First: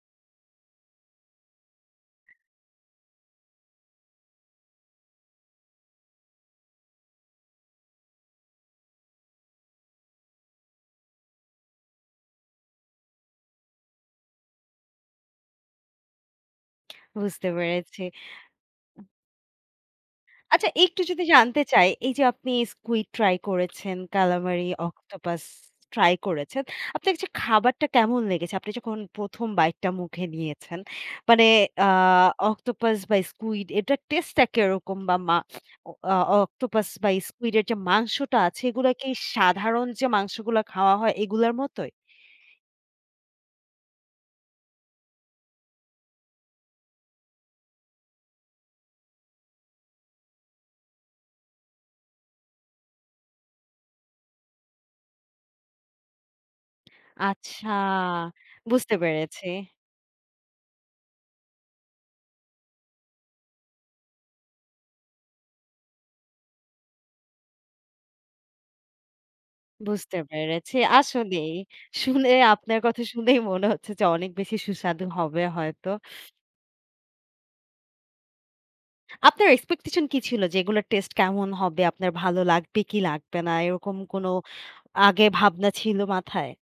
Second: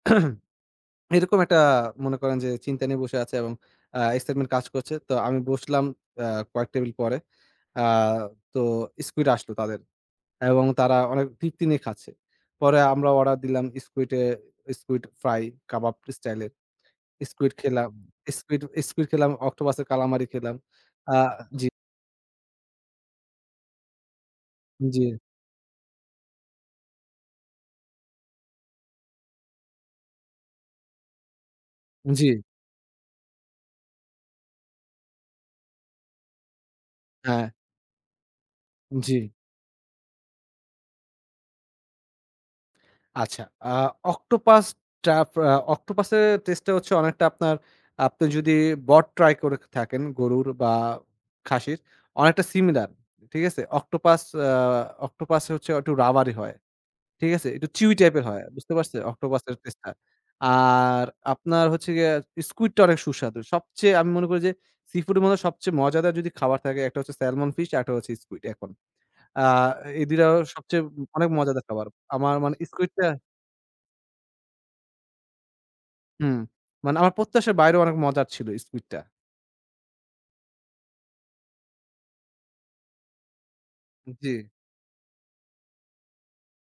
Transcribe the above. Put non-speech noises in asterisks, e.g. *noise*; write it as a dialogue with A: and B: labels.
A: *clears throat* এরকম একটা আ মনে করেন যে, চিন্তা নিয়ে বসে আছে এবং আ excitement কাজ করছে। তো আমি বসলাম আ কয়েক টেবিল পরে। আ তো স্কুইড আসলো তাদের। এবং তারা অনেক তৃপ্তি নিয়ে খাচ্ছে। পরে আমরা অর্ডার দিলাম স্কুইড এ স্কুইড ফ্রাই কাবাব স্টাইলে।
B: বুঝতে
A: স্কুইড খেলাম,
B: পেরেছি।
A: স্কুইড স্কুইড খেলাম, অক্টোপাসের কালামারি খেলাম।
B: আচ্ছা, একটু
A: আ
B: যদি জানতে
A: জি।
B: চাই, এইযে আপনি স্কুইড ট্রাই করেছেন, কালামারি,
A: জ্বি।
B: অক্টোপাস ট্রাই করেছেন। আপনার কাছে খাবারটা কেমন লেগেছে? আপনি যখন প্রথম bite টা মুখে নিয়েছেন মানে, আ
A: জ্বি।
B: অক্টোপাস বা, স্কুইড, এটার টেস্টটা কিরকম বা, মা অ আ অক্টোপাস বা,
A: হ্যাঁ।
B: স্কুইডের যে মাংসটা আছে, এগুলা কি
A: জ্বি।
B: সাধারণ যে মাংসগুলা খাওয়া হয়, এগুলার মতই?
A: আচ্ছা, আ অক্টোপাস টাপ আ অক্টোপাসের টেস্টেটা হচ্ছে অনেকটা আপনার আপনি যদি বট ট্রাই করে থাকেন গরুর বা খাসির, অনেকটা সিমিলার। ঠিক আছে? অক্টোপাস আ অক্টোপাস হচ্ছে একটু rubbery হয়। ঠিক আছে? একটু
B: আচ্ছা।
A: chewy টাইপের হয়। বুঝতে
B: বুঝতে
A: পারছেন?
B: পেরেছি।
A: অক্টোপাসের টেস্টটা। আর আপনার হচ্ছে গিয়া স্কুইডটা অনেক সুস্বাদু। সবচেয়ে আমি মনে করি যে, সিফুডের মধ্যে সবচেয়ে মজাদার যদি খাবার থাকে, একটা হচ্ছে স্যালমন ফিশ, আরেকটা হচ্ছে স্কুইড এখন। আ এই ২
B: বুঝতে
A: টাও
B: পেরেছি।
A: সবচেয়ে অনেক ম
B: আসলেই।
A: মজাদার খাবার।
B: শুনে
A: আমার মানে
B: আপনার কথা
A: স্কুইডটা
B: শুনেই মনে হচ্ছে যে অনেক বেশি সুস্বাদু হবে হয়তো।
A: হুম। মানে আমার প্রত্যাশার বাইরেও অনেক মজার ছিল স্কুইডটা।
B: আপনার expectation কি ছিল যে, এগুলোর টেস্ট কেমন হবে? আপনার ভালো লাগবে কি লাগবে না? এরকম কোন
A: জ্বী।
B: আগে ভাবনা ছিল মাথায়?